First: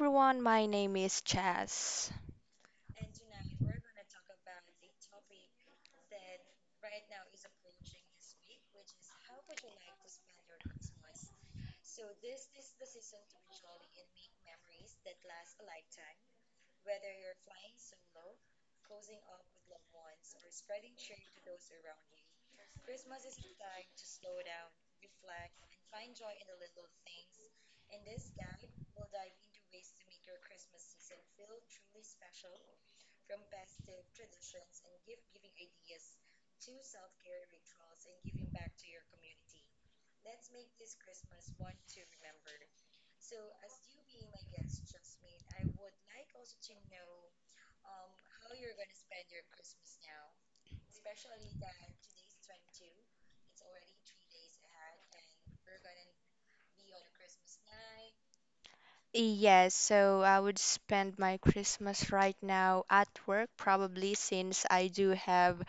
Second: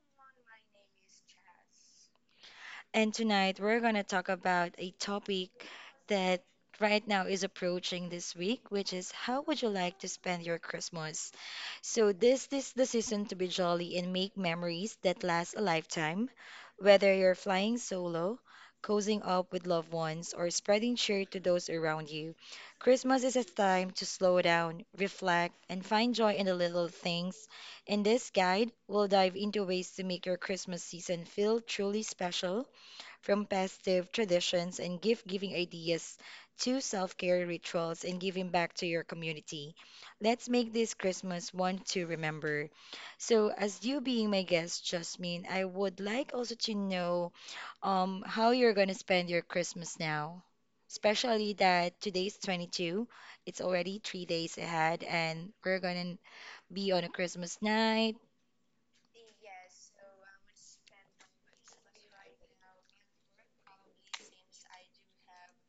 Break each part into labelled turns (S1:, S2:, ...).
S1: everyone, my name is Chaz.
S2: And tonight we're going to talk about a topic that right now is approaching this week, which is how would you like to spend your Christmas? So this is the season to be jolly and make memories that last a lifetime. Whether you're flying solo, cozying up with loved ones, or spreading cheer to those around you, Christmas is a time to slow down, reflect, and find joy in the little things. In this guide, we'll dive into ways to make your Christmas season feel truly special, from festive traditions and gift giving ideas to self care rituals and giving back to your community. Let's make this Christmas one to remember. So, as you being my guest, Jasmine, I would like also to know how you're going to spend your Christmas now, especially that today's 22nd, it's already three days ahead, and we're going to be on a Christmas night.
S1: Yes, so I would spend my Christmas right now at work, probably since I do have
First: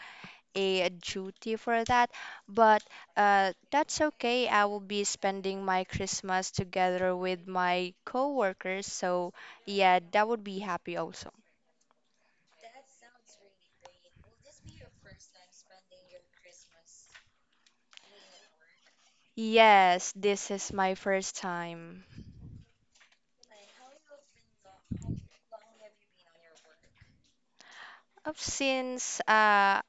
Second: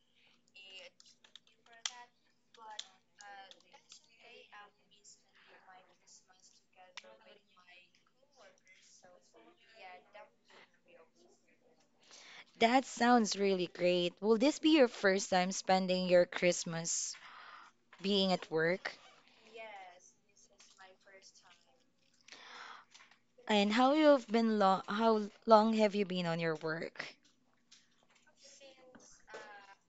S1: a duty for that. But that's okay. I will be spending my Christmas together with my coworkers. So yeah, that would be happy also.
S2: That sounds really great. Will this be your first time spending your Christmas being at work,
S1: Yes, this is my first time.
S2: and how long have you been on your work?
S1: Since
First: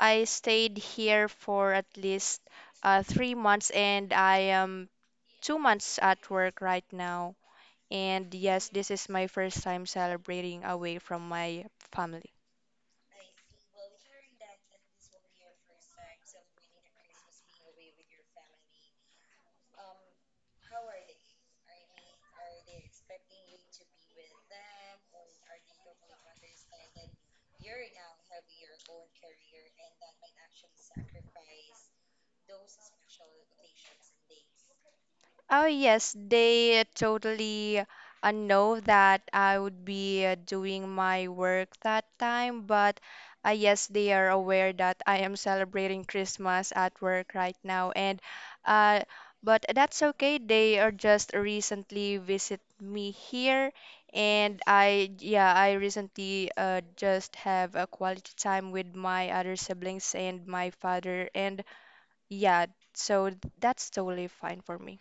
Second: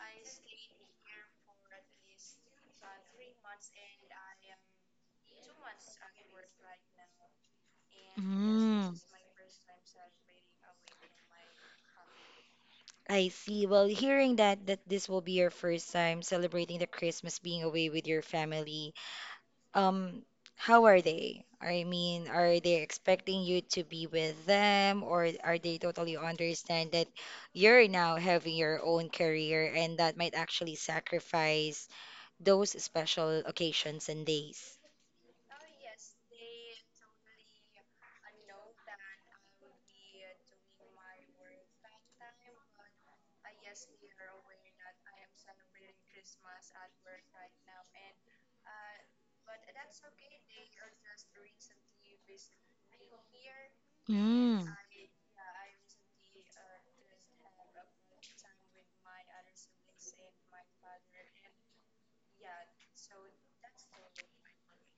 S1: I stayed here for at least 3 months and I am 2 months at work right now. And yes, this
S2: Mm,
S1: is my first time celebrating away from my family.
S2: I see. Well, hearing that this will be your first time celebrating the Christmas being away with your family, um, how are they? I mean, are they expecting you to be with them, or are they totally understand that you're now having your own career, and that might actually sacrifice those special occasions and days.
S1: Oh yes, they totally know that I would be doing my work that time, but yes, they are aware that I am celebrating Christmas at work right now, and uh, but that's okay. They are just recently visit me here, and I recently just have a quality time with my other siblings and my father, and yeah, so that's totally fine for me.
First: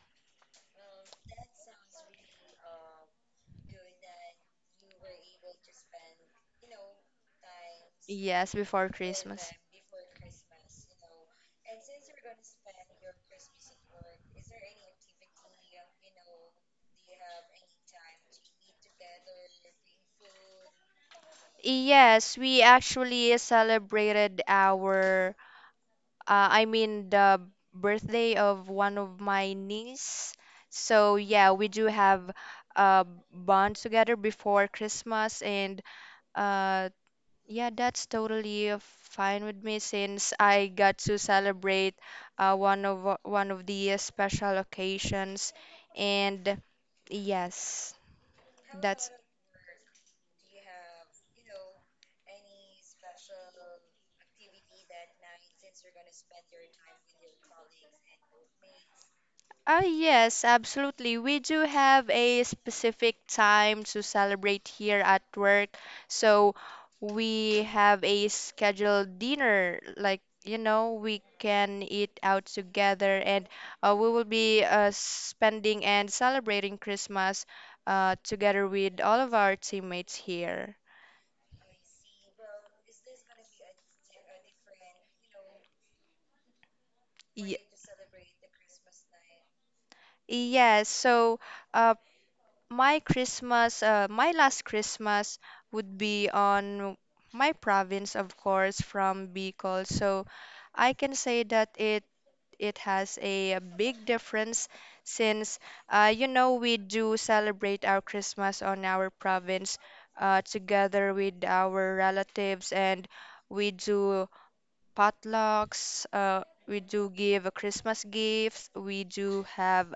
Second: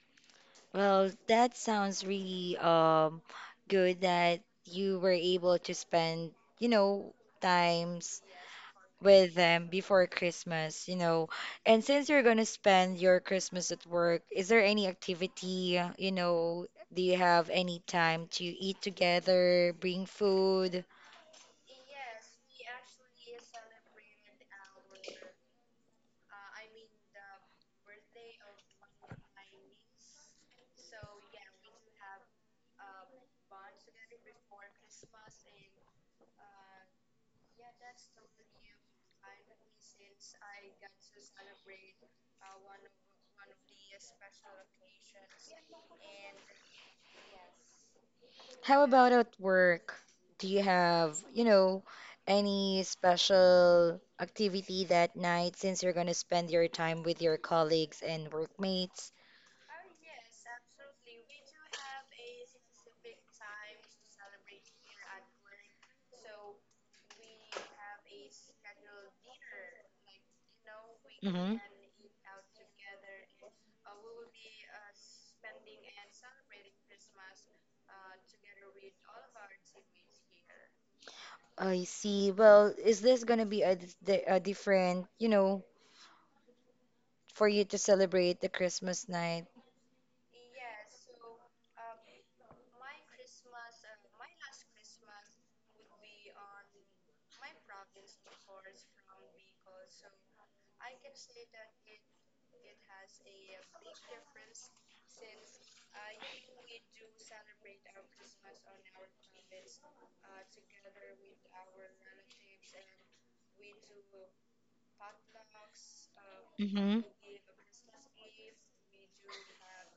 S2: Well, that sounds really good that you were able to spend, you know, times
S1: Yes, before
S2: with
S1: Christmas.
S2: them before Christmas, you know. And since you're gonna spend your Christmas at work, is there any activity, you know, do you have any time to eat together, bring food?
S1: Yes, we actually celebrated our, I mean, the birthday of one of my niece. So, yeah, we do have a bond together before Christmas. And uh, yeah, that's totally fine with me since I got to celebrate one of the special occasions. And yes,
S2: How about
S1: that's.
S2: at work? Do you have, you know, any special activity that night since you're going to spend your time with your colleagues and workmates?
S1: Yes, absolutely. We do have a specific time to celebrate here at work. So we have a scheduled dinner. Like, you know, we
S2: Hmm.
S1: can eat out together and we will be spending and celebrating Christmas together with all of our teammates here.
S2: I see. Well, is this going to be a, a different, you know, for
S1: Ye-
S2: you to celebrate the Christmas night?
S1: Yes, so uh, my Christmas, my last Christmas would be on my province, of course, from Bicol. So I can say that it has a big difference since you know we do celebrate our Christmas on our province together with our relatives and we do potlucks. We
S2: Mm-hmm.
S1: do give Christmas gifts. We do have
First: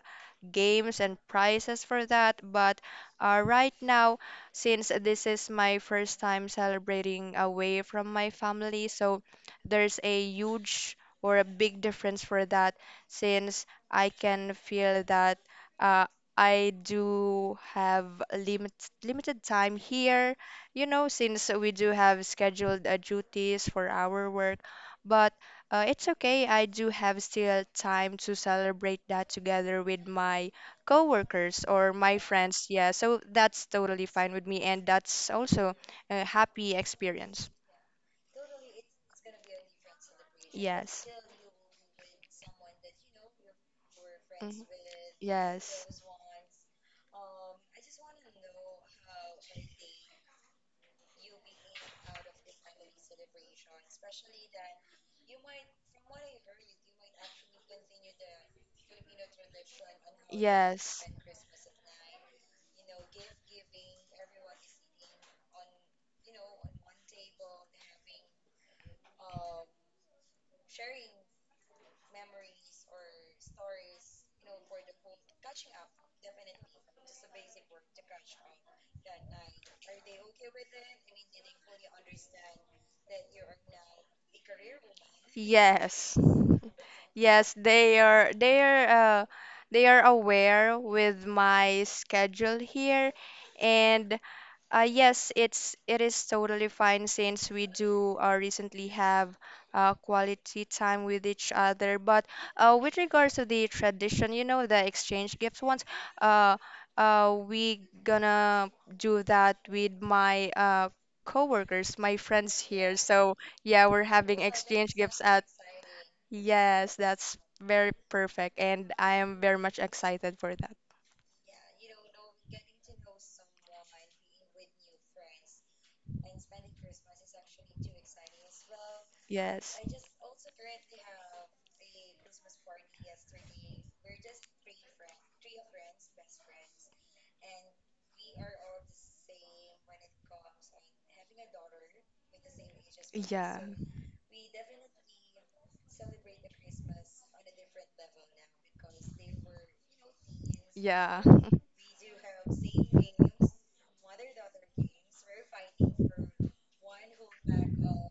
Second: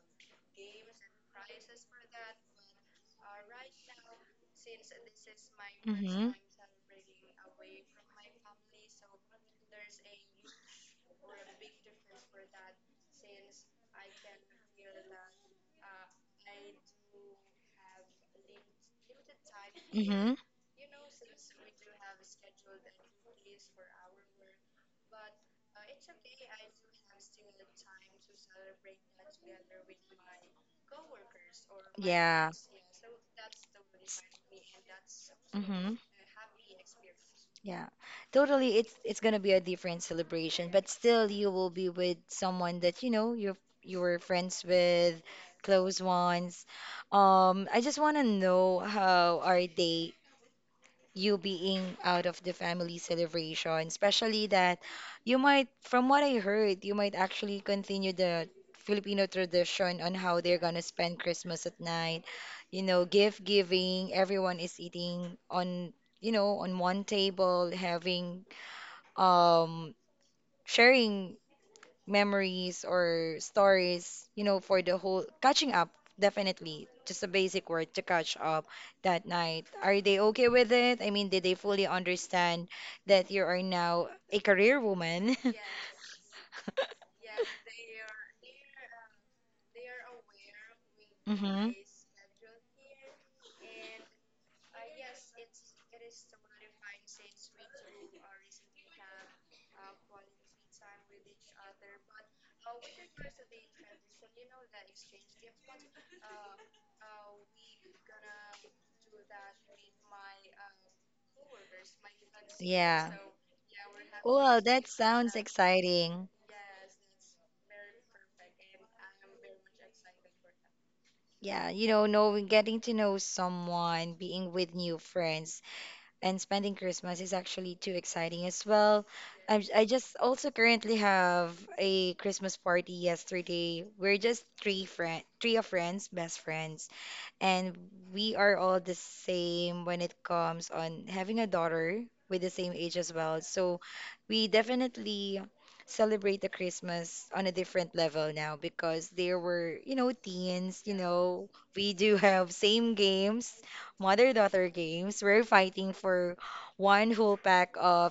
S1: games and prizes for that. But right now, since this is my first
S2: Mm-hmm.
S1: time celebrating away from my family, so there's a huge or a big difference for that since I can feel that uh, I do have a limited time
S2: Mm-hmm.
S1: here, you know, since we do have scheduled duties for our work. But it's okay, I do have still time to celebrate that together with my coworkers or my
S2: Yeah.
S1: friends. Yeah, so that's totally fine with me, and that's also
S2: Mm-hmm.
S1: a happy experience.
S2: Yeah. Totally, it's gonna be a different celebration, but
S1: Yes.
S2: still you will be with someone that you were friends
S1: Mhm.
S2: with,
S1: Yes.
S2: close ones. I just wanna know how are they, you being out of the family celebration, especially that you might, from what I heard, you might actually continue the Filipino tradition on how they're gonna
S1: Yes.
S2: spend Christmas at night. You know, gift giving, everyone is eating on, you know, on one table, having, um, sharing memories or stories, you know, for the whole catching up, definitely. Just a basic word to catch up that night. Are they okay with it? I mean, did they fully understand that you are now a career woman?
S1: Yes. Yes, uh, they are aware with
S2: Mm-hmm.
S1: my schedule here and yes, it is totally fine since we do recently have quality time with each other. But with regards to the tradition, you know, the exchange gifts ones, uh, we gonna do that with my coworkers, my friends here.
S2: Yeah.
S1: So yeah, we're having
S2: Well, that
S1: exchange gifts
S2: sounds
S1: at.
S2: exciting.
S1: Yes, that's very perfect, and I am very much excited for that.
S2: Yeah, you know, knowing, getting to know someone, being with new friends, and spending Christmas is actually too exciting as well.
S1: Yes.
S2: I just also currently have a Christmas party yesterday. We're just three of friends, best friends, and we are all the same when it comes on having a daughter with the same age as well.
S1: Yeah.
S2: So we definitely celebrate the Christmas on a different level now because there were, you know, teens, you
S1: Yeah.
S2: know, we do have same games, mother-daughter games. We're fighting for one whole pack of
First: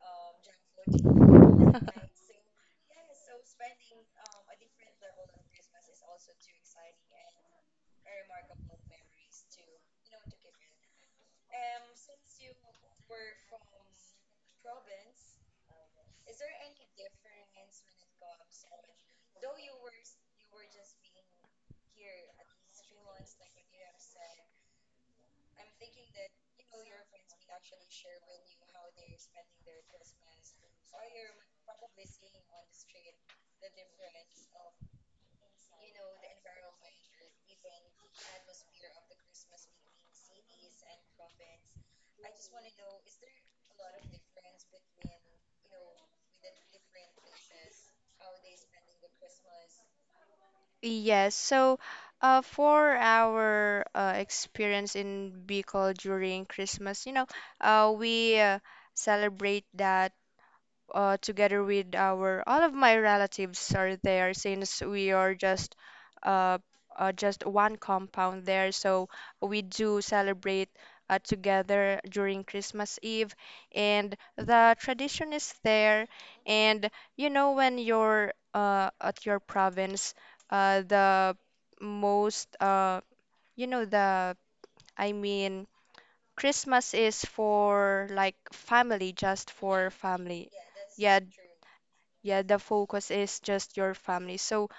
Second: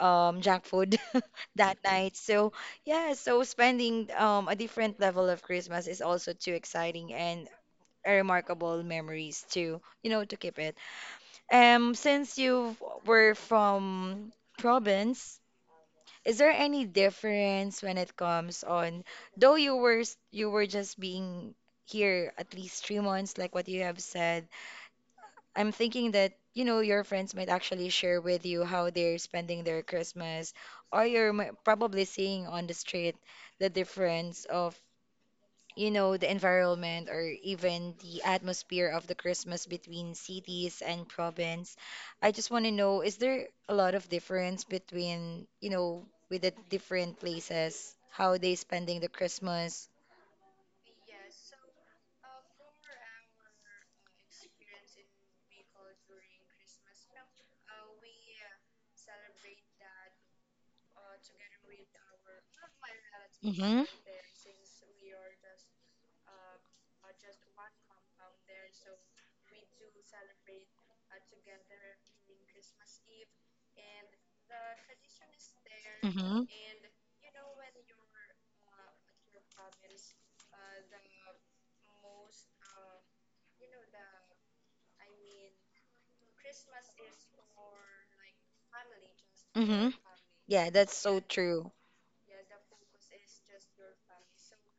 S2: junk food that night. So yeah, so spending a different level of Christmas is also too exciting and a remarkable memories to, you know, to keep it. Since you were from province, is there any difference when it comes on, though you were just being here at least three months, like what you have said, I'm thinking that, you know, your friends might actually share with you how they're spending their Christmas, or probably seeing on the street the difference of, you know, the environment or even the atmosphere of the Christmas between cities and province. I just want to know, is there a lot of difference between, you know, with the different places, how they spending the Christmas?
S1: Yes, so for our experience in Bicol during Christmas, you know, we celebrate that together with our all of my relatives
S2: Mm-hmm.
S1: are there since we are uh, just one compound there. So we do celebrate together during Christmas Eve, and the tradition is there.
S2: Mm-hmm.
S1: And you know when you're at your province, the most you know the I mean, Christmas is for like family, just for
S2: Mm-hmm.
S1: family.
S2: Yeah, that's
S1: Yeah,
S2: so true.
S1: yeah, the focus is just your family. So,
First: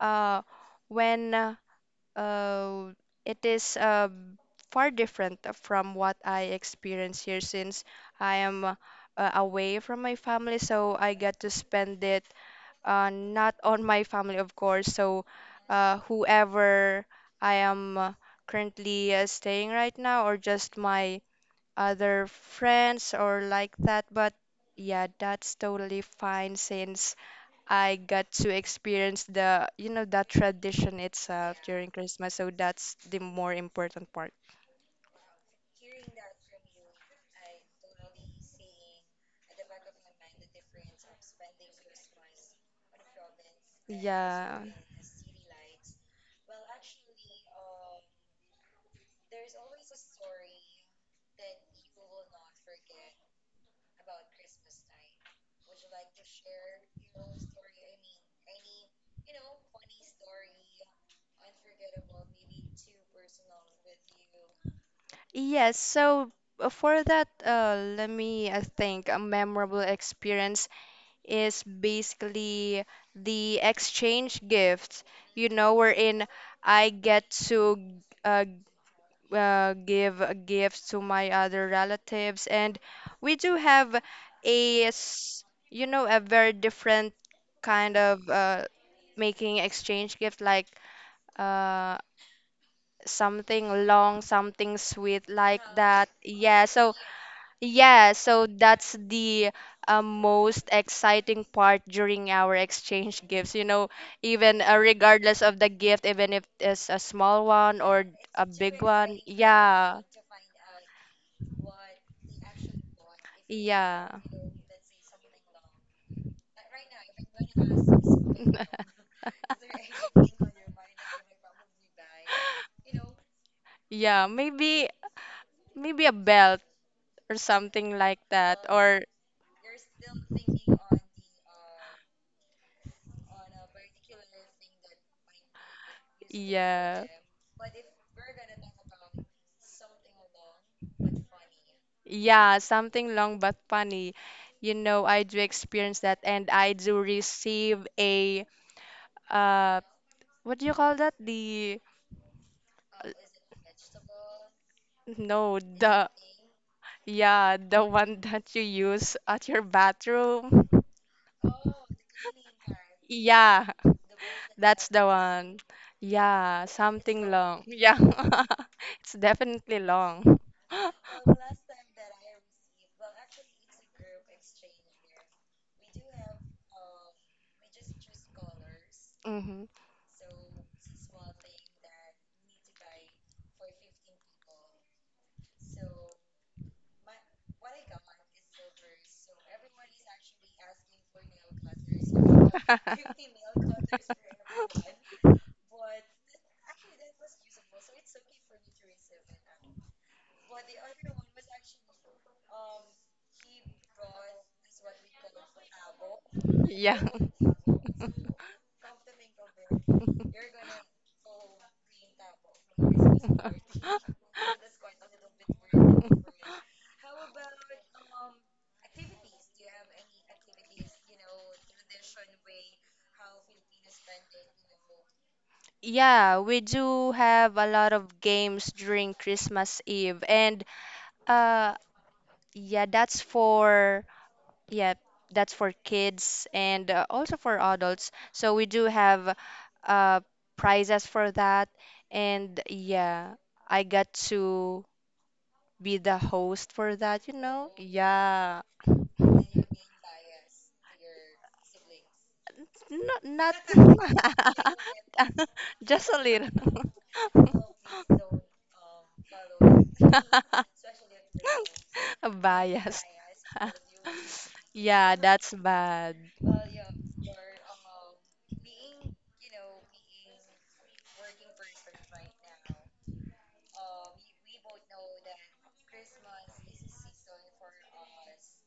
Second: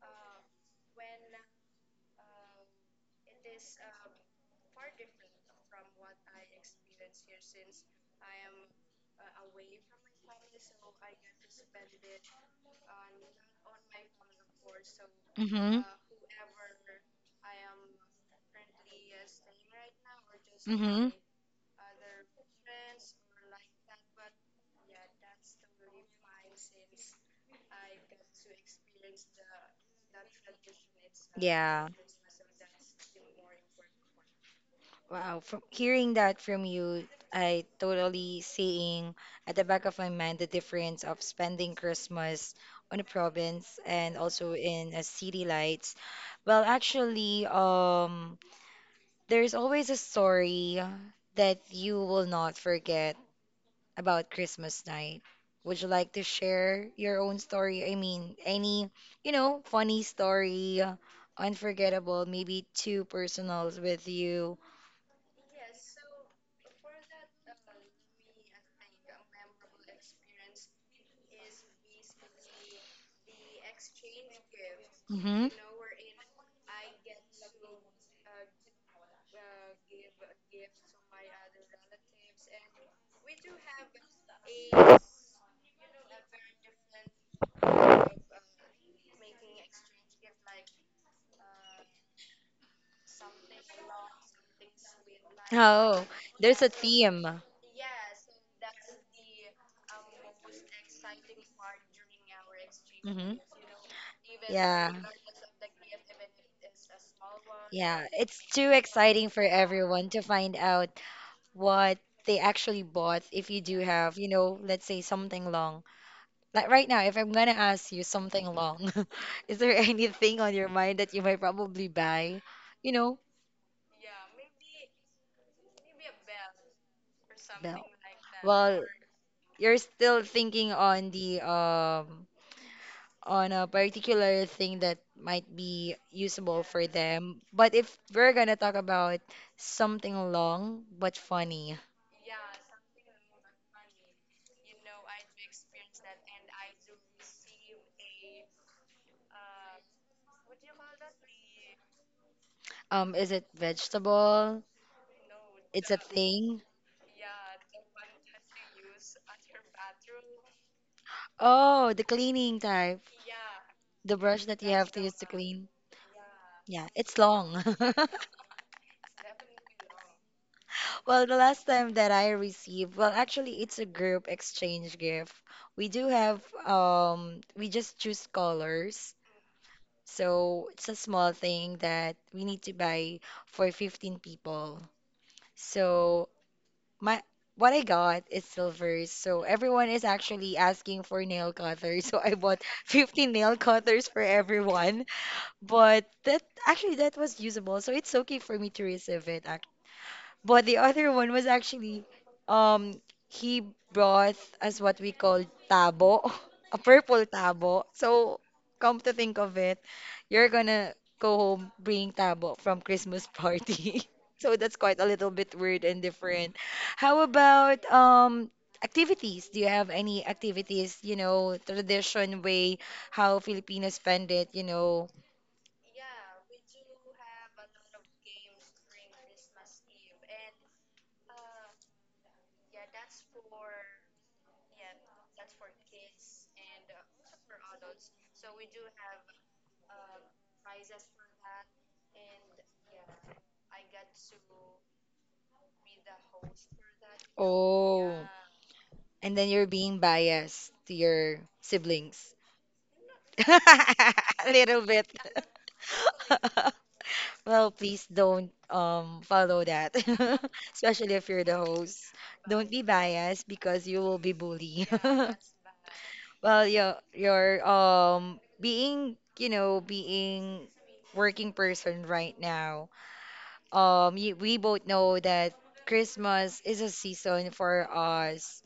S1: uh, when uh, it is far different from what I experience here since I am away from my family, so I get to spend it not on my family, of course. So,
S2: Mm-hmm.
S1: whoever I am currently staying right now, or just
S2: Mm-hmm.
S1: my other friends or like that, but yeah, that's totally fine since I got to experience the, you know, that tradition itself
S2: Yeah.
S1: during Christmas, so that's the more important part.
S2: Wow, from hearing that from you, I totally seeing at the back of my mind the difference of spending Christmas on a province and also
S1: Yeah.
S2: in a city lights. Well, actually, there's always a story that you will not forget about Christmas night. Would you like to share your own story? I mean, any, you know, funny story, unforgettable, maybe too personals with you.
S1: Yes, so for that, let me think. A memorable experience is basically the exchange gifts,
S2: Mm-hmm.
S1: you know, wherein I get to uh, give gifts to my other relatives. And we do have a s- you know, a very different kind of making exchange gift, like uh, something long, something sweet like
S2: Oh,
S1: that.
S2: there's
S1: Yeah,
S2: a
S1: so
S2: theme.
S1: yeah, so that's the most exciting part during our exchange
S2: Hmm.
S1: gifts, you know, even
S2: Yeah.
S1: regardless of the gift, even if it's a small one or
S2: Yeah, it's
S1: a
S2: too
S1: big one.
S2: exciting for
S1: Yeah,
S2: everyone to find out what they actually bought if you do have,
S1: yeah.
S2: you know, let's say something long. Like right now, if I'm gonna ask you something long, is there anything on your mind that you might probably buy? You know,
S1: Yeah, maybe a belt or
S2: well,
S1: something like that
S2: well,
S1: or
S2: you're still thinking on the on a particular thing that might be usable for
S1: yeah.
S2: them. But if we're gonna talk about something long but funny,
S1: Yeah, something long but funny. You know, I do experience that and I do receive a uh what do you call that? The uh,
S2: is it vegetable?
S1: no,
S2: It's a
S1: the
S2: thing.
S1: yeah, the one that you use at your bathroom.
S2: Oh, the cleaning type,
S1: Yeah,
S2: the brush that you
S1: that's
S2: have to
S1: the
S2: use to
S1: one.
S2: clean.
S1: Yeah,
S2: Yeah, it's
S1: something long.
S2: long.
S1: Yeah, it's definitely long.
S2: Well, the last time that I received, well, actually, it's a group exchange gift. We do have, we just choose colors.
S1: hmm.
S2: So it's a small thing that we need to buy for 15 people. So my what I got is silvers. So everyone is actually asking for nail cutters. So I bought 15 nail cutters for everyone. But that actually that was usable. So it's okay for me to receive it, but the other one was actually, um, he brought us what we call tabo, a
S1: Yeah.
S2: purple tabo. So come to think of it, you're gonna go home bringing tabo from Christmas party. So that's quite a little bit weird and different. How about activities? Do you have any activities, you know, tradition way how Filipinos spend it, you know?
S1: Yeah, we do have a lot of games during Christmas Eve, and uh, yeah, that's for yeah, that's for kids and also for adults. So we do have uh, prizes for that. And yeah, I got to be the host for that, you know?
S2: Oh,
S1: Yeah.
S2: and then you're being biased to your siblings.
S1: Not, not
S2: A little bit.
S1: just a
S2: Well, please don't follow that.
S1: little
S2: Especially if you're the host. Don't be
S1: biased.
S2: biased because you will be bullied.
S1: Yeah, that's bad.
S2: Well, yeah, you're being, you know, being working person right now. You, we both know that Christmas is a season for us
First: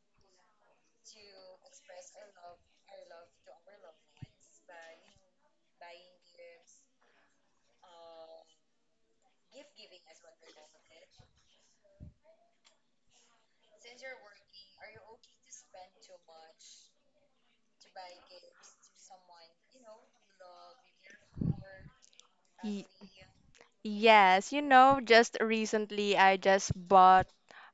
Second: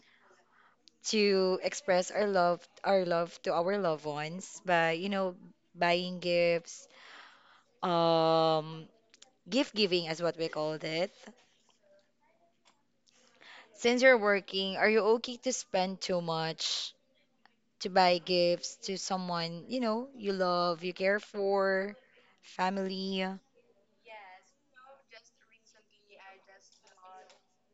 S2: to express our love to our loved ones by, you know, buying gifts, um gift giving is what we called it. Since you're working, are you okay to spend too much to buy gifts to someone you know you love, you care for,
S1: Y-
S2: family?
S1: yes, you know, just recently I just bought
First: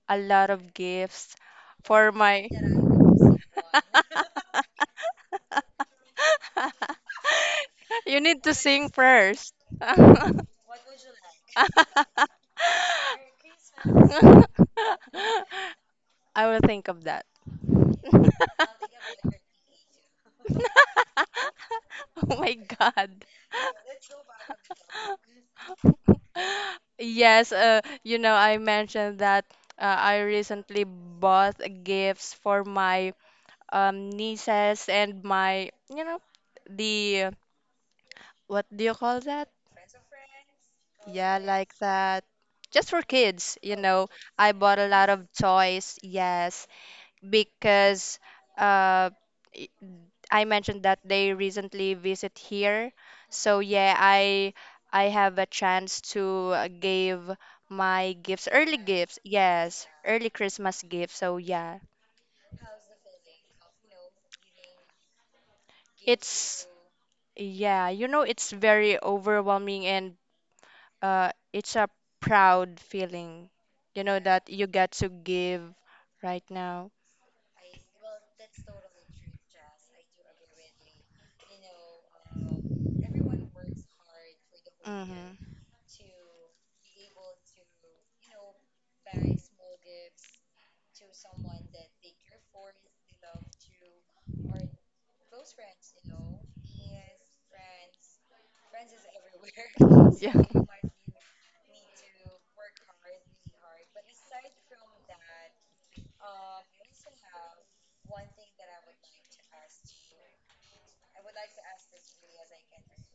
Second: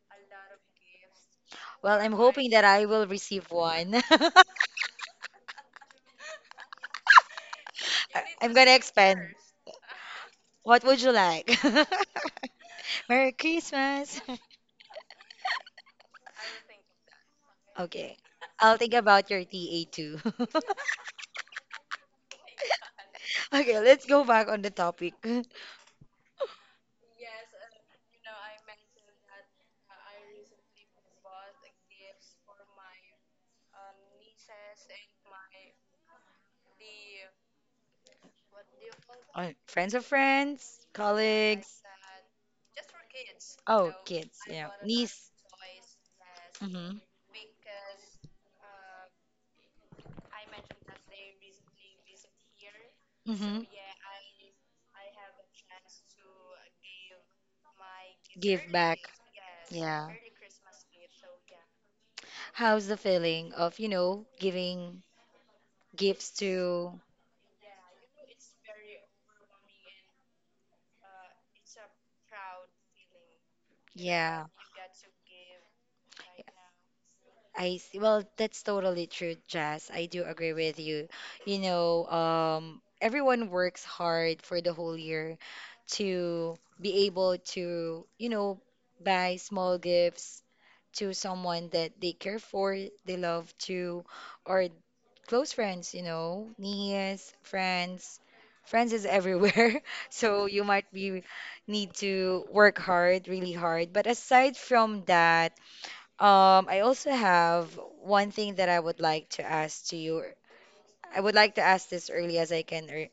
S1: a lot of gifts
S2: Well, I'm
S1: for my
S2: hoping that I will receive one. I-
S1: You need
S2: I'm
S1: to
S2: gonna
S1: sing
S2: expand,
S1: first. I
S2: what would you like? Merry Christmas.
S1: will think of that.
S2: Okay. I'll think about your TA too.
S1: Oh my God.
S2: Okay, let's go back on the topic.
S1: Yes, you know, I mentioned that I recently bought gifts for my nieces and my, you know, the, what do you call that?
S2: On friends of friends,
S1: Yeah, like
S2: colleagues.
S1: that. Just for kids, you
S2: Oh,
S1: know.
S2: kids.
S1: I
S2: Yeah.
S1: bought a lot of
S2: Niece.
S1: toys, yes,
S2: Mm-hmm.
S1: because uh, i- I mentioned that they recently visit here. So
S2: Mm-hmm.
S1: yeah, I have a chance to give my gifts,
S2: Give
S1: early
S2: back.
S1: gifts, yes,
S2: Yeah.
S1: early Christmas gifts. So yeah,
S2: How's the feeling of, you know, giving gifts
S1: it's
S2: to,
S1: yeah, you know, it's very overwhelming and it's a proud feeling, you know, that
S2: yeah.
S1: you get to give right now.
S2: I see. Well, that's totally true, Jazz. I do agree with you. You know, everyone works hard for the whole year
S1: Mm-hmm.
S2: to be able to, you know, buy small gifts to someone that they care for, they love to, or close friends, you know, niece, friends. Friends is everywhere.
S1: Yeah.
S2: So you might be need to work hard, really hard. But aside from that, I also have one thing that I would like to ask to you. I would like to ask this early as I can,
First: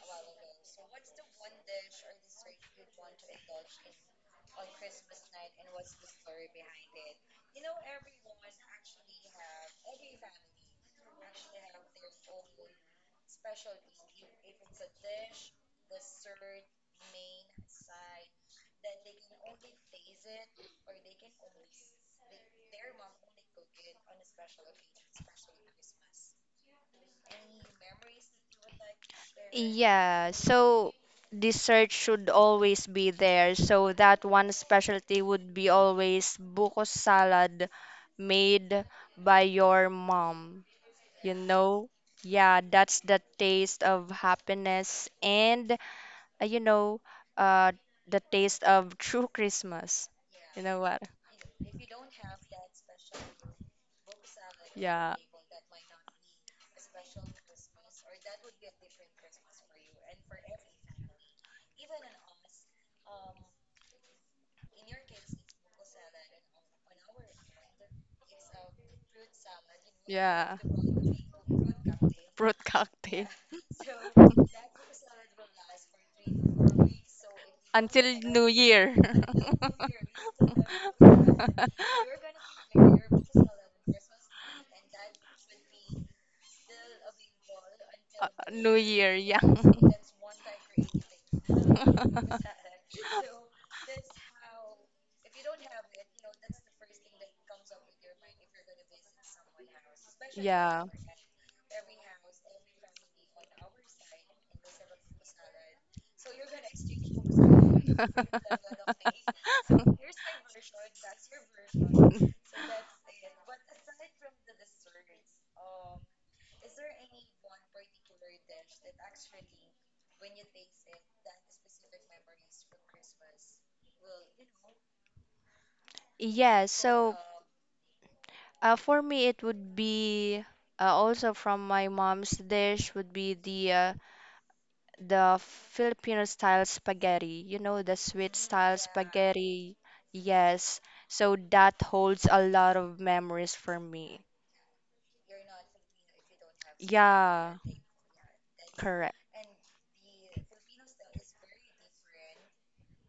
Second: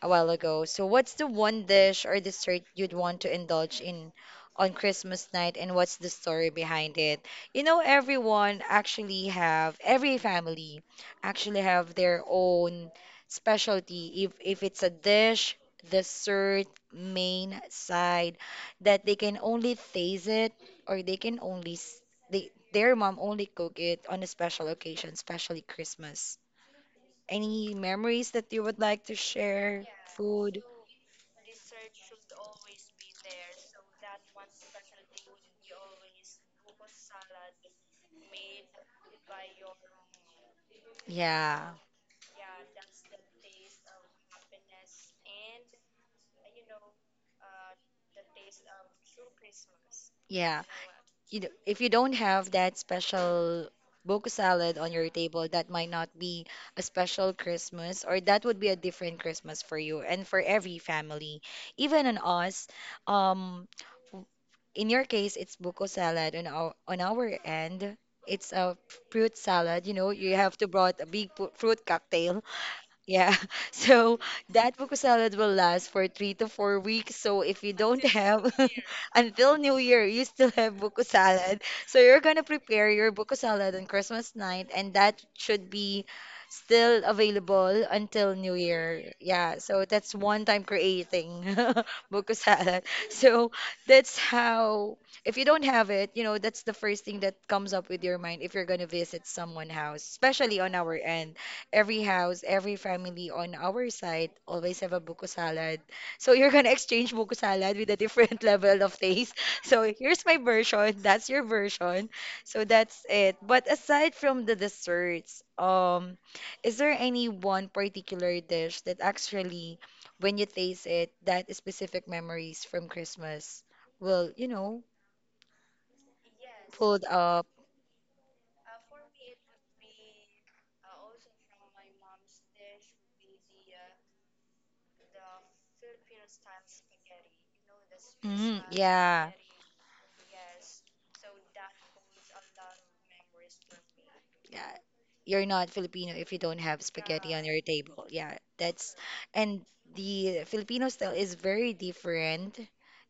S2: a while ago. So, what's the one dish or dessert you'd want to indulge in on Christmas night, and what's the story behind it? You know, every family actually have their own specialty. If it's a dish, dessert, main side that they can only taste it or they their mom only cook it on a special occasion, especially Christmas. Any memories that you would like to share?
S1: Yeah,
S2: Food?
S1: so dessert should always be there. So that one specialty would be always buko salad made by your mom. You
S2: Yeah,
S1: know? Yeah, that's the taste of happiness and you know, uh, the taste of true Christmas.
S2: yeah.
S1: You know what?
S2: You know, if you don't have that special Boku salad on your
S1: Yeah,
S2: table, that might not be a special Christmas, or that would be a different Christmas for you and for every family, even on us. Um, w- in your case, it's buko salad. On our end, it's a fruit salad. You know, you have
S1: yeah.
S2: to brought fruit cocktail.
S1: Fruit cocktail
S2: Yeah, so that buko salad will last for three to four weeks. So if you don't
S1: until
S2: have
S1: New Year.
S2: until New Year, you still have buko salad. So you're gonna prepare your buko salad on Christmas night, and that should be still available until New
S1: New
S2: Year.
S1: Year, yeah.
S2: Yeah, so that's one time creating buko salad. So that's how, if you don't have it, that's the first thing that comes up with your mind if you're gonna visit someone's house, especially on
S1: Yeah.
S2: our end every house, every family on our side always have a buko salad. So you're gonna exchange buko salad with a different level of taste. So here's my version, that's your version. So that's it. But aside from the desserts, is there any one particular dish that actually, when you taste it, that specific memories from Christmas will,
S1: Yeah,
S2: pulled
S1: so.
S2: up?
S1: For me, it would be also from my mom's dish would be the Filipino style spaghetti. You know, the sweet
S2: Mm,
S1: style
S2: yeah.
S1: spaghetti. Yes. So that holds a lot of memories for me.
S2: Yeah, you're not Filipino if you don't have spaghetti on
S1: Yeah,
S2: your table. Yeah, that's
S1: correct.
S2: and the Filipino style is very different.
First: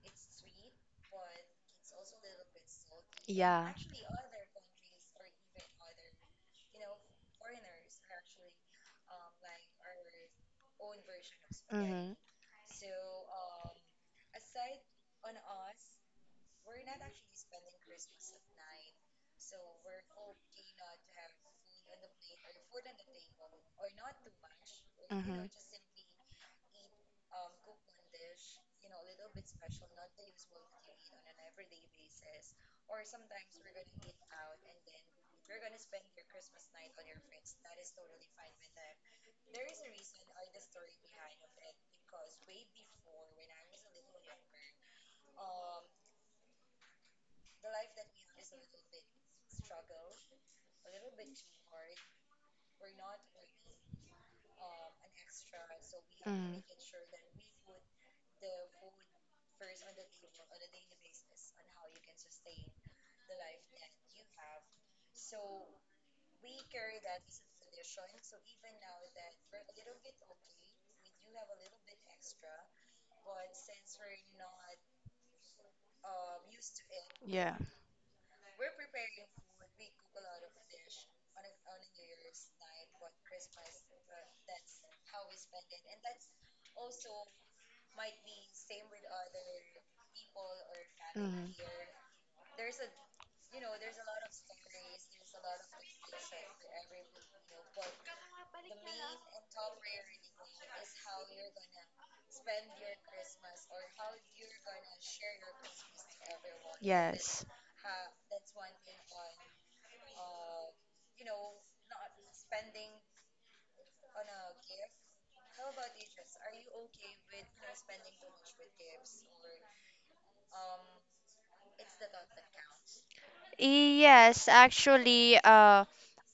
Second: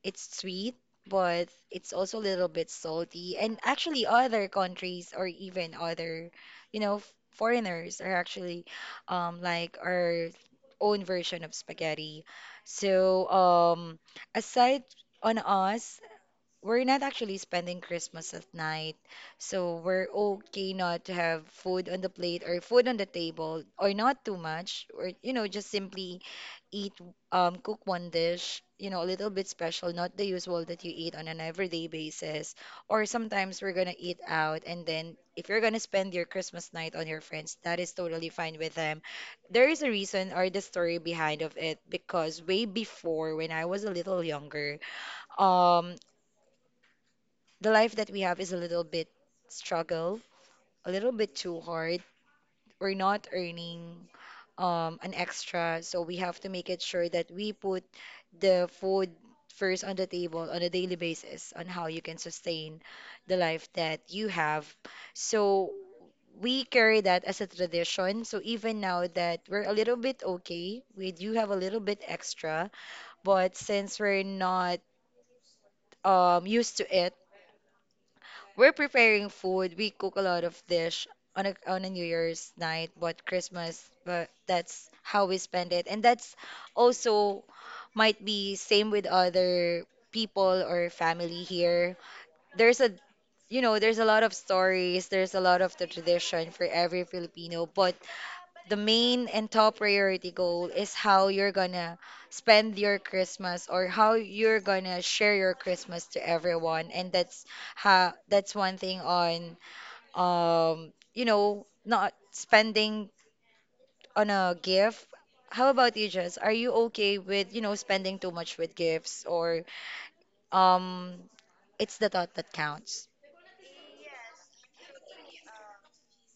S2: It's sweet, but it's also a little bit salty. And
S1: Yeah.
S2: actually, other countries or even other, you know, foreigners are actually like our own version of
S1: Mhm.
S2: spaghetti. So aside on us we're not actually spending Christmas at night. So we're okay not to have food on the plate or food on the table or not too much or you know just simply eat cook one dish, you know, a little bit special, not the usual that you eat on an everyday basis. Or sometimes we're gonna eat out and then if you're gonna spend your Christmas night on your friends, that is totally fine with them. There is a reason or the story behind of it because way before when I was a little younger, um the life that we have is a little bit struggle, a little bit too hard. We're not earning an extra, so we have to make it sure that we put the food first on the table on a daily basis on how you can sustain the life that you have. So we carry that as a tradition. So even now that we're a little bit okay, we do have a little bit extra, but since we're not used to it,
S1: Yeah.
S2: we're preparing food. We cook a lot of dish on a New Year's night, but Christmas, but that's how we spend it. And that's also might be same with other people or family here. There's a you know, there's a lot of stories, there's a lot of the tradition for every Filipino, but the main and top priority goal is how you're gonna spend your Christmas or how you're gonna share your Christmas to everyone. And that's how that's one thing on you know not spending on a gift. How about you, Jess? Are you okay with, you know, spending too much with gifts or um it's the thought that counts?
S1: Yes, actually,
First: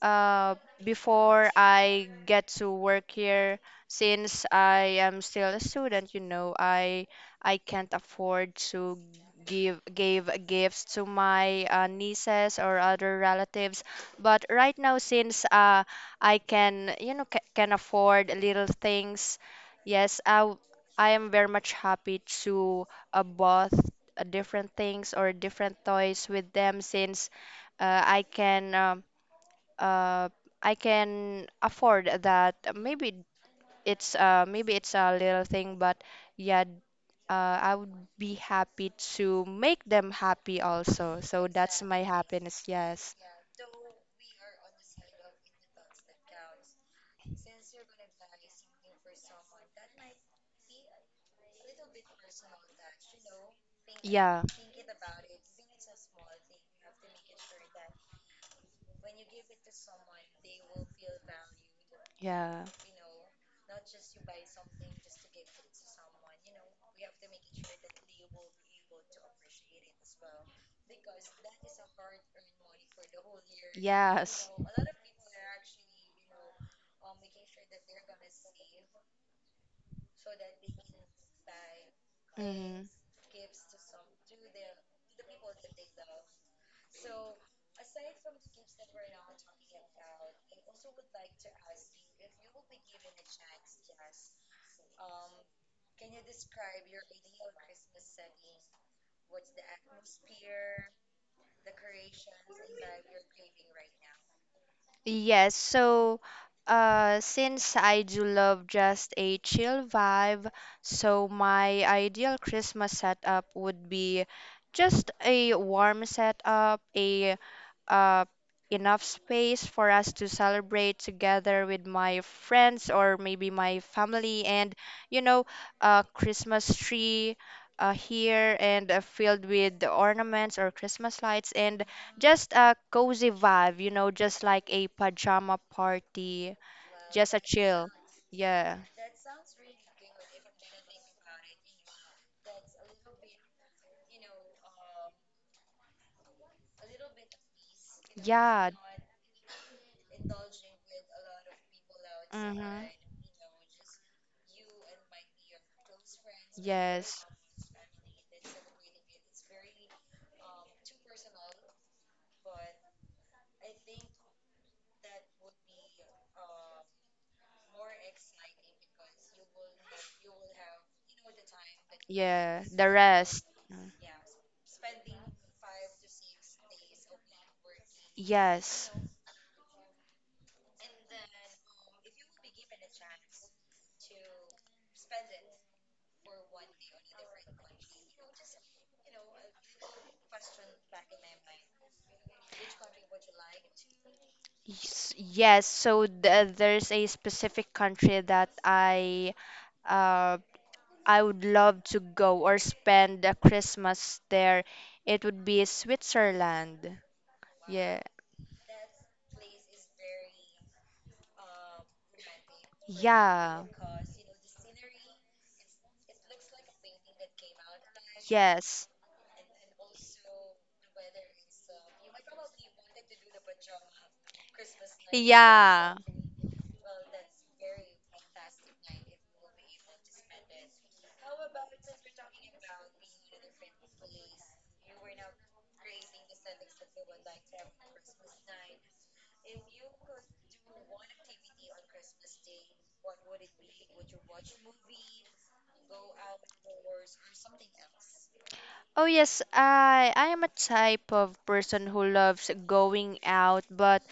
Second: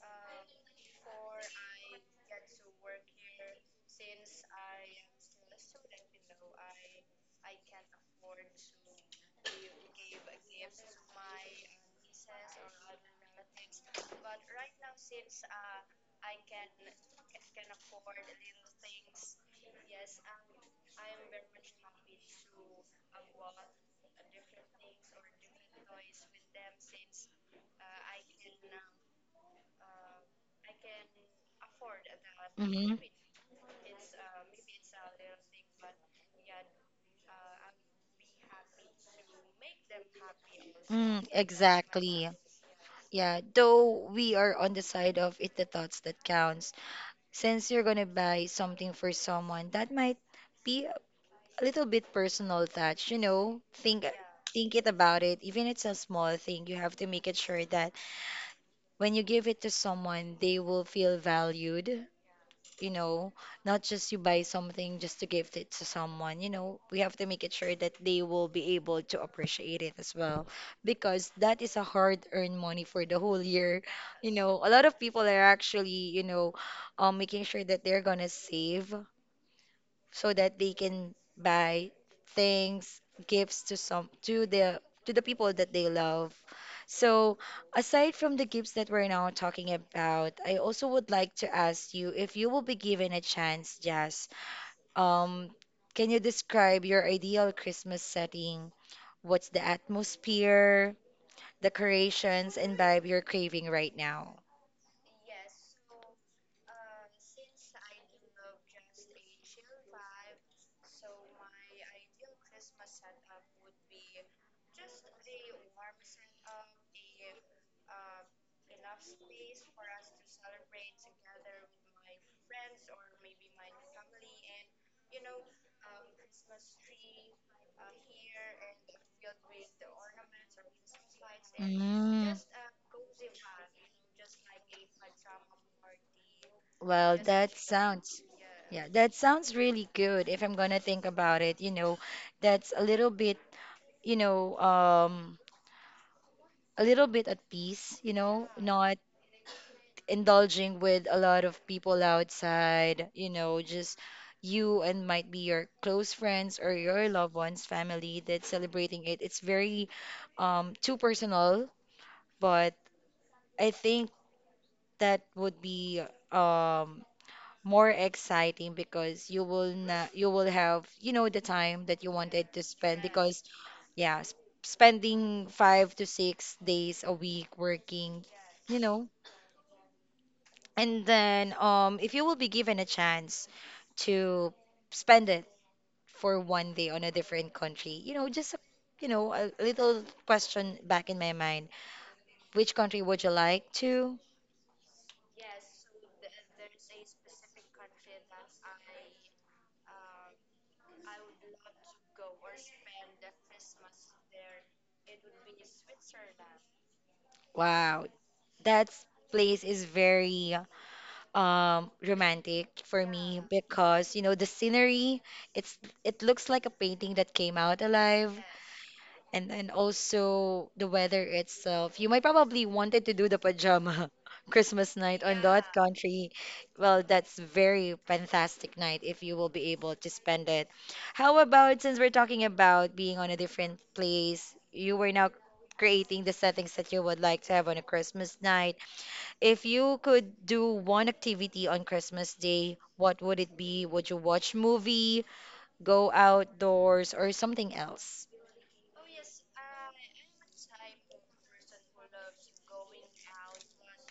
S1: uh, before I get to work here, since I am still a student, you know, I can't afford to give gifts to my nieces or other relatives. But right now, since I can, you know, ca can afford little things, yes, I am very much happy to both different things or different toys with them since uh, I can um, uh, I can afford that.
S2: Mm-hmm.
S1: Maybe it's a little thing, but yeah, uh, I would be happy to make them happy also.
S2: Mm,
S1: So that's my
S2: exactly.
S1: happiness. Yes.
S2: Yeah, though we are on the side of it the thoughts that counts. Since you're gonna buy something for someone, that might be a little bit personal touch, you know. Think
S1: Yeah.
S2: think it about it. Even it's a small thing, you have to make it sure that when you give it to someone, they will feel valued
S1: Yeah.
S2: you know, not just you buy something just to gift it to someone, you know, we have to make it sure that they will be able to appreciate it as well because that is a hard-earned money for the whole year. You
S1: Yes.
S2: know, a lot of people are actually, you know, making sure that they're gonna save so that they can buy
S1: Mm-hmm.
S2: things, gifts to some to the people that they love. So, aside from the gifts that we're now talking about, I also would like to ask you if you will be given a chance, Jazz, um, can you describe your ideal Christmas setting? What's the atmosphere, decorations, and vibe you're craving right now?
S1: Yes, so since I do love just a chill vibe, so my ideal Christmas setup would be just a warm setup, a uh, enough space for us to celebrate together with my friends or maybe my family, and you know, a Christmas tree here and filled with ornaments or Christmas lights and
S2: Mm.
S1: just a cozy vibe, you know, just like a pajama party,
S2: Well,
S1: just a
S2: that
S1: chill.
S2: sounds,
S1: Yeah.
S2: yeah, that sounds really good. If I'm gonna think about it, you know, that's a little bit, you know, a little bit at peace, you know,
S1: Yeah.
S2: not indulging with a lot of people
S1: Mm-hmm.
S2: outside, you know, just you and might be your close friends or your
S1: Yes.
S2: loved ones, family that's celebrating it. It's very, too personal, but I think that would be, um, more exciting because you will not, you will have, you know, the time that you wanted
S1: Yeah.
S2: to
S1: The
S2: spend
S1: rest.
S2: because, yeah, spending 5 to 6 days a week working, you
S1: Yes.
S2: know. And then, if you will be given a chance to spend it for one day on a different country, you know, just a, you know, a little question back in my mind, which country would you like to?
S1: Yes. Yes. So th there's a specific country that uh I would love to go or spend a Christmas there. It would be Switzerland. Yeah.
S2: Wow, that place is very romantic for me
S1: Yeah.
S2: because you know the scenery it's it looks like a painting that came out alive
S1: Yes.
S2: and also the weather itself you might probably wanted to do the pajama Christmas night on that
S1: Yeah.
S2: country well that's very fantastic night if you will be able to spend it how about since we're talking about being on a different place you were now creating the settings that you would like to have on a Christmas night if you could do one activity on Christmas Day, what would it be? Would you watch movie, go outdoors, or something else?
S1: Oh yes, I am a type of person who loves going out, but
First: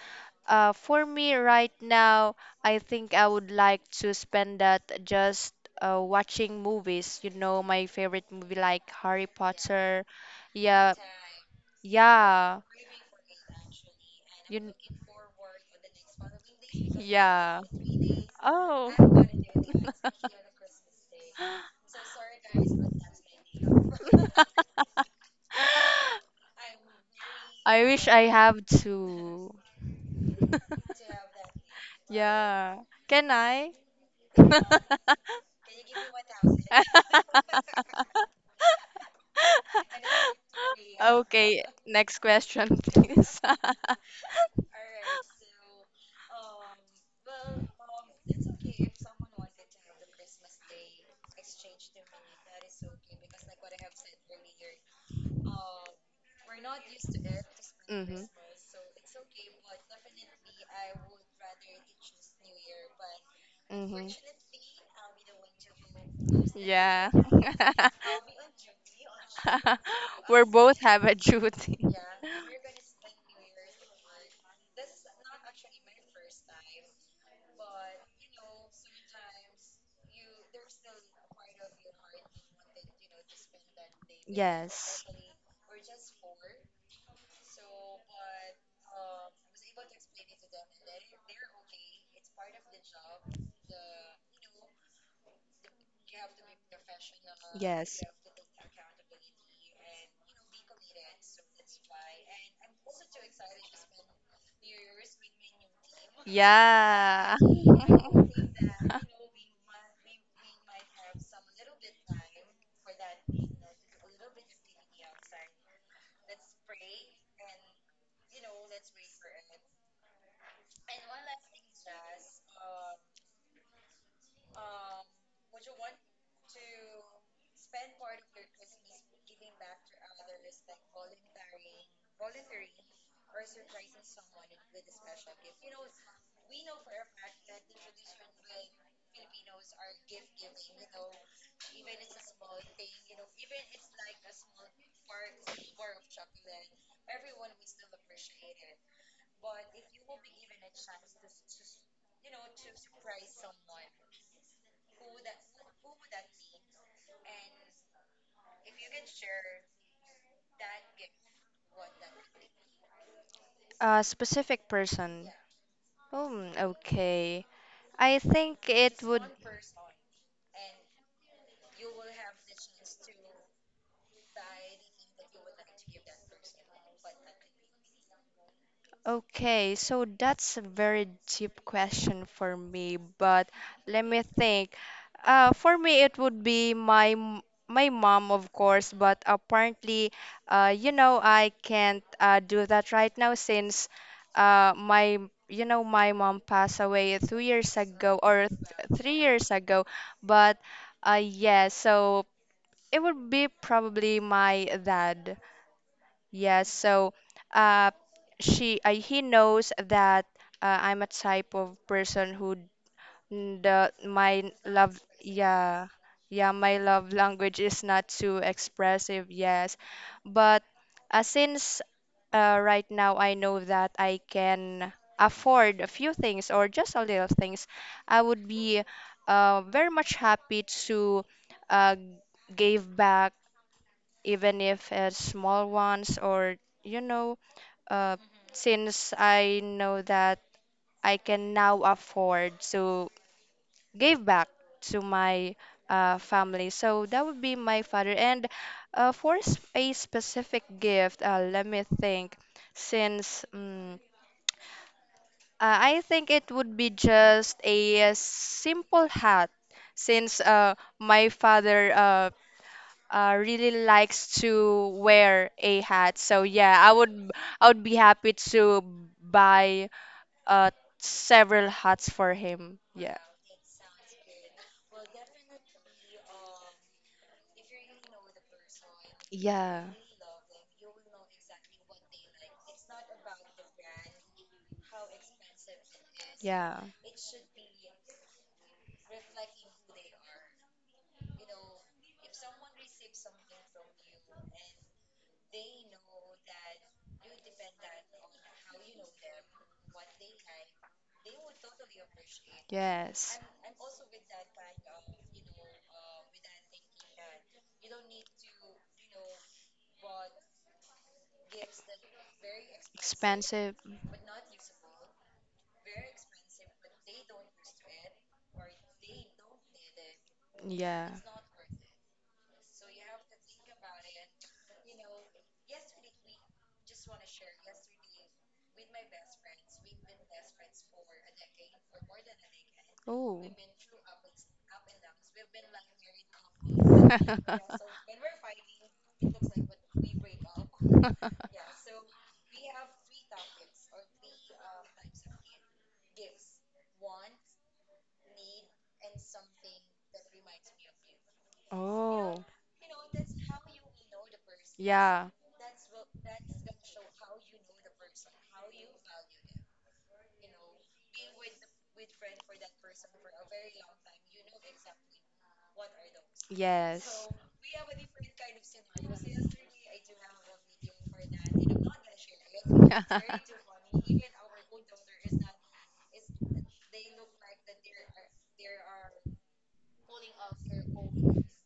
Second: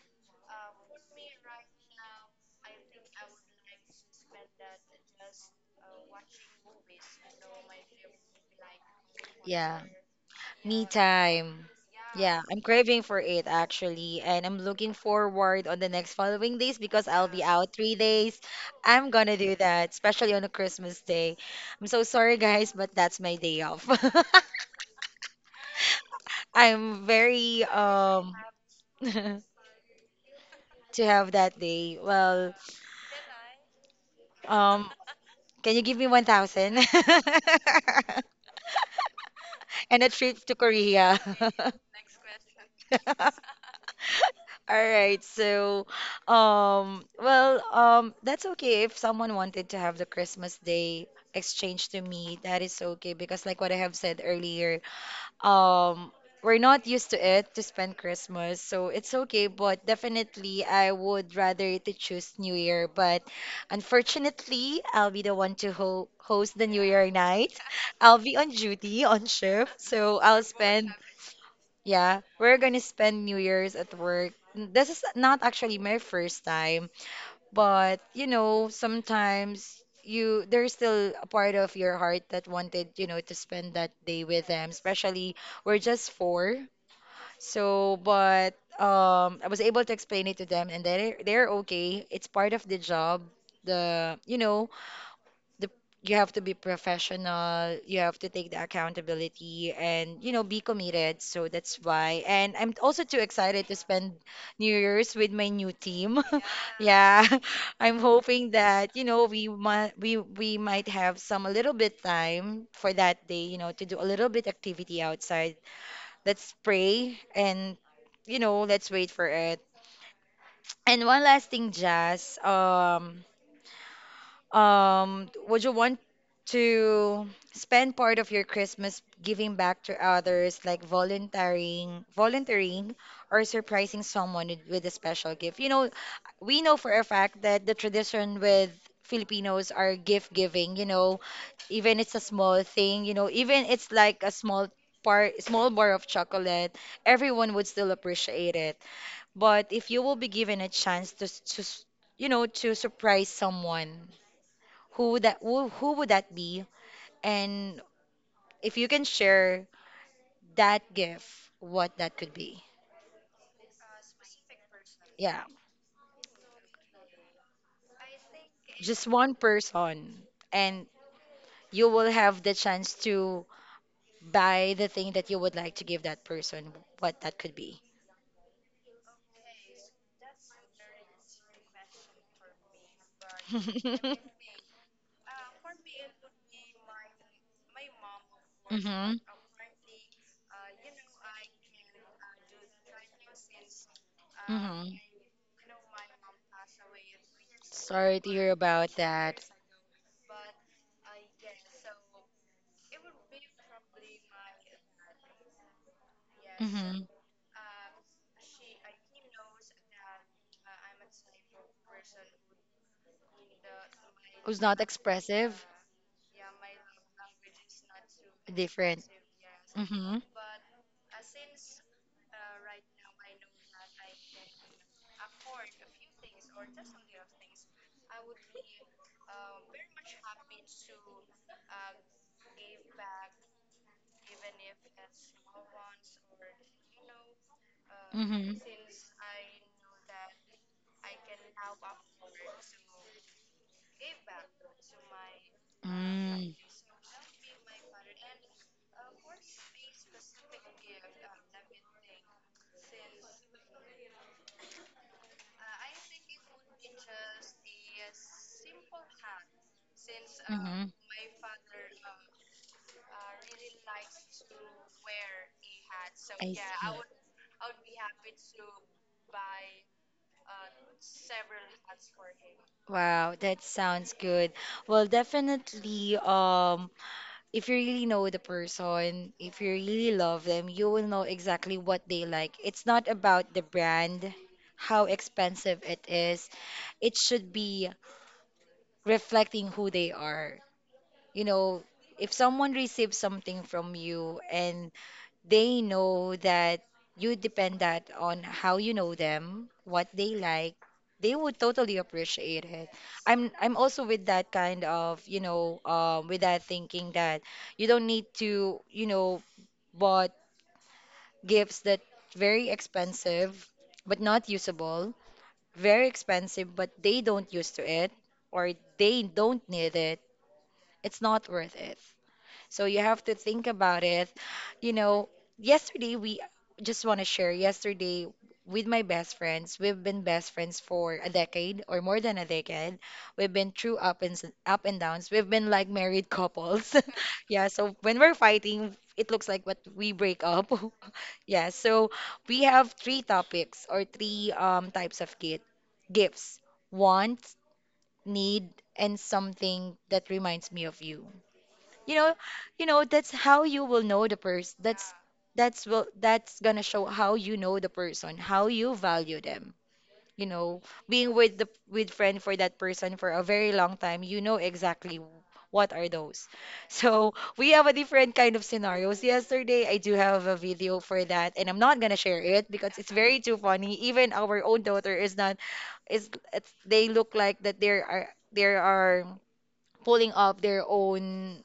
S1: for me right now, I think I would like to spend that just watching movies, you know, my favorite movie like Harry
S2: Yeah.
S1: Potter.
S2: Me
S1: Yeah.
S2: time. Yeah, I'm
S1: Yeah.
S2: craving for it actually, and I'm
S1: You kn-
S2: looking forward on the next following days because I'll be
S1: yeah.
S2: out 3 days.
S1: Oh.
S2: I'm gonna do that, especially on a Christmas day. I'm so sorry guys, but that's my day off. I'm very
S1: I wish I have
S2: to
S1: to.
S2: have that day. Well,
S1: Yeah. Can I?
S2: Um, can you give me 1,000? And a trip to Korea.
S1: Okay, next question, please.
S2: All right, so well that's okay if someone wanted to have the Christmas Day exchange to me, that is okay because like what I have said earlier, um we're not used to it to spend
S1: Mhm.
S2: Christmas, so it's okay, but definitely I would rather to choose New Year, but
S1: Mhm.
S2: unfortunately, I'll be the one to ho host the New Year
S1: Yeah.
S2: night. I'll be on duty on shift, so I'll
S1: We're both
S2: spend
S1: have a duty.
S2: yeah, we're gonna spend New Year's at work. This is not actually my first time. But you know, sometimes you there's still a part of your heart that wanted, you know, to spend that day with them,
S1: Yes.
S2: especially we're just four. So, but I was able to explain it to them and they're okay. It's part of the job. The, you know, the you have to be professional, you
S1: Yes.
S2: have to take the accountability and you know be committed. So that's why. And I'm also too excited to spend New Year's with my new team. Yeah.
S1: Yeah.
S2: I'm hoping that, you know, we might have some a little bit time for that day, you know, to do a little bit activity outside. Let's pray and you know, let's wait for it. And one last thing, Jazz. Would you want to spend part of your Christmas giving back to others, like volunteering, or surprising someone with a special gift? You know, we know for a fact that the tradition with Filipinos are gift giving, you know, even it's a small thing, you know, even it's like a small part, small bar of chocolate, everyone would still appreciate it. But if you will be given a chance to, to, you know, to surprise someone who would that who would that be? And if you can share that gift, what that could be.
S1: A specific person.
S2: Yeah,
S1: Hmm. Okay. I think it
S2: just
S1: would.
S2: one person, and you will have the chance to buy the thing that you would like to give that person. What that could be.
S1: Okay, so that's a very deep question for me, but let me think. For me, it would be my mom, of course,
S2: Mm-hmm.
S1: but apparently, you know, I can't do that right now since
S2: Mm-hmm.
S1: my you know my mom passed away 2 years ago
S2: Sorry to
S1: or
S2: hear
S1: th
S2: about
S1: three
S2: that.
S1: years ago. But yeah, so it would be probably my dad. Yes,
S2: Mm-hmm.
S1: so uh, she he knows that I'm a type of person who n- the my
S2: Who's not
S1: love
S2: expressive?
S1: yeah yeah my love language is not too
S2: Different.
S1: expressive. Yes,
S2: Mm-hmm.
S1: but since right now I know that I can afford a few things or just a little things I would be very much happy to uh, give back even if it's small ones or you know uh,
S2: Mm-hmm.
S1: since I know that I can now afford to give back to my
S2: Mm.
S1: family. So that would be my father. And for a specific gift, let me think. Since I think it would be just a, simple hat, since
S2: Mm-hmm.
S1: my father really likes to wear a hat. So
S2: I see.
S1: yeah, I would be happy to buy uh several hats for him. Yeah.
S2: Wow, that sounds good. Well, definitely, if you really know the person, if you
S1: Yeah,
S2: really love them, you will know exactly what they like. It's not about the brand, how expensive it is.
S1: yeah.
S2: It should be reflecting who they are. You know, if someone receives something from you and they know that you depend that on how you know them, what they like, they would totally appreciate it.
S1: Yes.
S2: I'm also with that kind of, you know, with that thinking that you don't need to, you know, bought gifts that very expensive
S1: Expensive.
S2: but not usable, very expensive but they don't use to it or they don't need it.
S1: Yeah.
S2: It's not worth it. So you have to think about it. You know, yesterday we just want to share yesterday with my best friends. We've been best friends for a decade or more than a decade.
S1: Oh.
S2: We've been through up and up and downs. We've been like married couples. Yeah, so when we're fighting, it looks like what we break up. Yeah, so we have three topics or three types of gifts. Want, need, and something that reminds me of you you know
S1: Oh.
S2: you know that's how you will know the person
S1: Yeah.
S2: that's will that's gonna show how you know the person how you value them you know being with the with friend for that person for a very long time you know exactly what are those
S1: Yes.
S2: so we have a different kind of scenarios yesterday I do have a video for that and I'm not gonna share it because it's very too funny even our own daughter is not is it's, they look like that there are they are pulling up their own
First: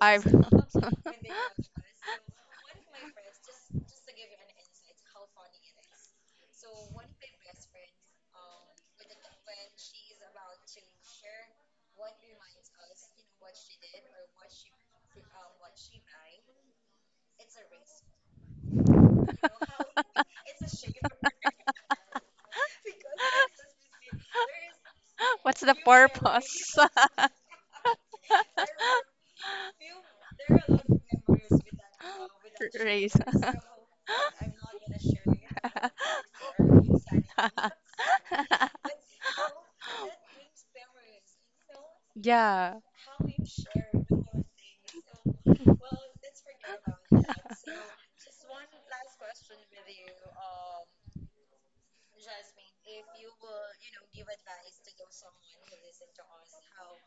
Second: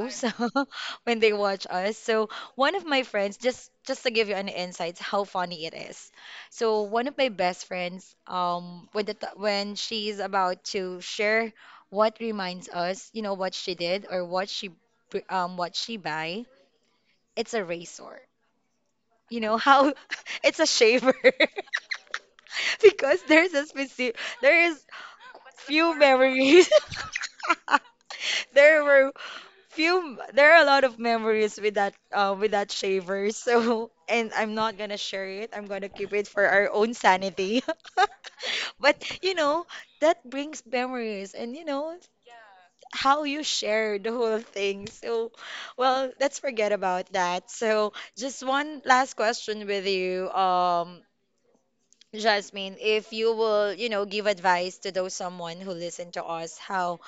S1: I
S2: when they watch us. So one of my friends, just to give you an insight how funny it is. So one of my best friends, when when she's about to share what reminds us, you know, what she did or what she what she buy, it's a razor. You know how it's a shaver because there's a specific there is
S1: What's the
S2: few memories.
S1: purpose?
S2: There were. Few there are a lot of memories with that
S1: Race,
S2: shaver. So, and I'm not gonna share it. I'm gonna keep it for our own sanity. But you know, that brings memories and you know
S1: Yeah.
S2: how you share the whole thing. So, well, let's forget about that. So, just one last question with you, Jasmine, if you will, you know, give advice to those someone who listen to us, how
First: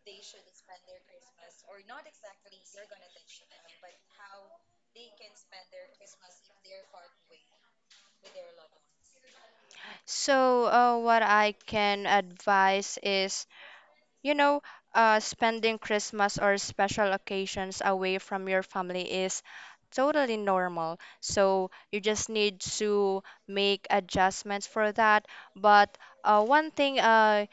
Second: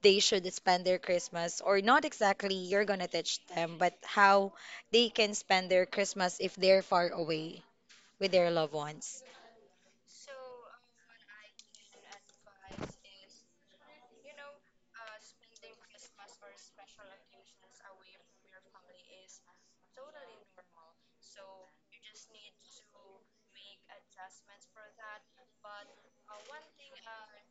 S2: they should spend their Christmas, or not exactly you're gonna teach them, but how they can spend their Christmas if they're far away with their loved ones.
S1: So, what I can advise is You know, spending Christmas or special occasions away from your family is totally normal. So you just need to make adjustments for that. But one thing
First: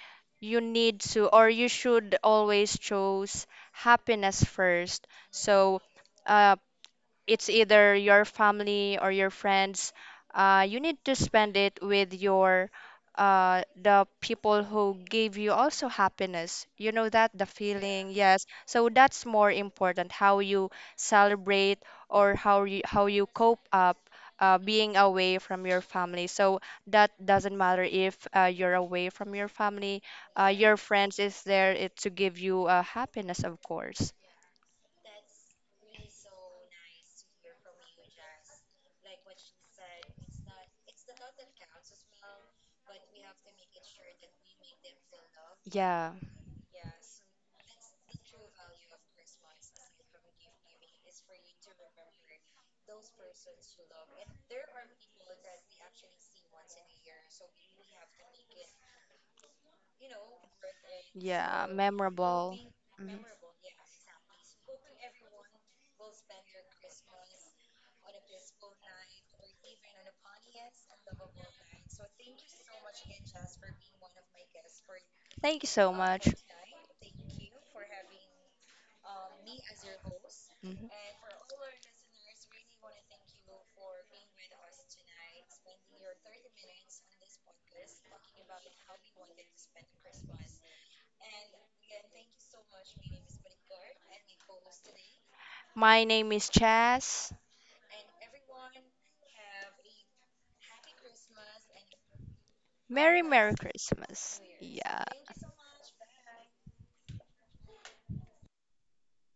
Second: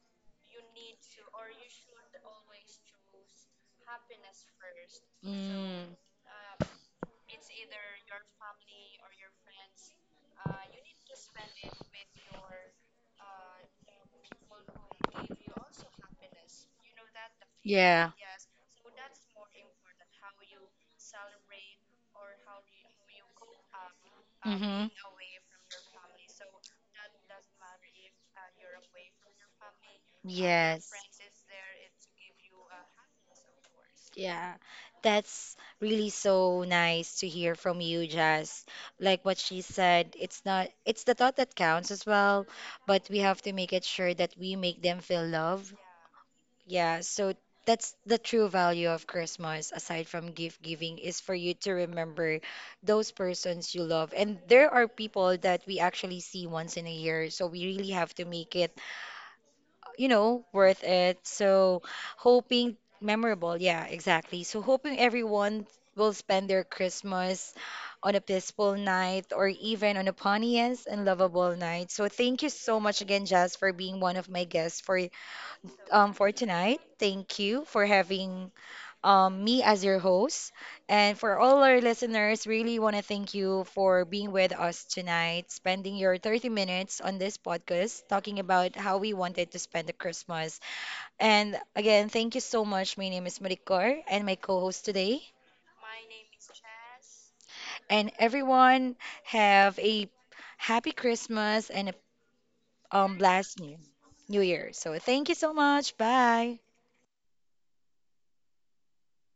S1: you need to, or you should always choose happiness first. So
S2: Mm,
S1: uh, it's either your family or your friends. You need to spend it with your the people who give you also happiness. You know that the feeling,
S2: yeah.
S1: yes. So that's more important how you celebrate or how you cope up
S2: Mm-hmm.
S1: being away from your family. So that doesn't matter if you're away from your family. Your
S2: Yes.
S1: friends is there it, to give you happiness, of course.
S2: Yeah, that's really so nice to hear from you, Jazz. Like what she said, it's not, it's the thought that counts as well, but we have to make it sure that we make them feel love.
S1: Yeah.
S2: Yeah, so that's the true value of Christmas, aside from gift giving, is for you to remember those persons you love. And there are people that we actually see once in a year, so we really have to make it you know, worth it.
S1: Yeah,
S2: So,
S1: memorable.
S2: hoping
S1: Mhm.
S2: memorable. Yeah, exactly. So, hoping everyone will spend their Christmas on a peaceful night or even on a funniest and lovable night. So, thank you so much again, Jazz, for being one of my guests
S1: Thank you so much.
S2: for tonight. Thank you for having me as your host.
S1: Mhm.
S2: And for all our listeners, really want to thank you for being with us tonight, spending your 30 minutes on this podcast, talking about how we wanted to spend the Christmas. And again, thank you so much. My name is Maricor and my co host today.
S1: My name is Chas.
S2: And everyone, have a happy Christmas and a
S1: Merry Merry
S2: blessed
S1: Christmas.
S2: new year. So
S1: Yeah.
S2: thank you so much. Bye.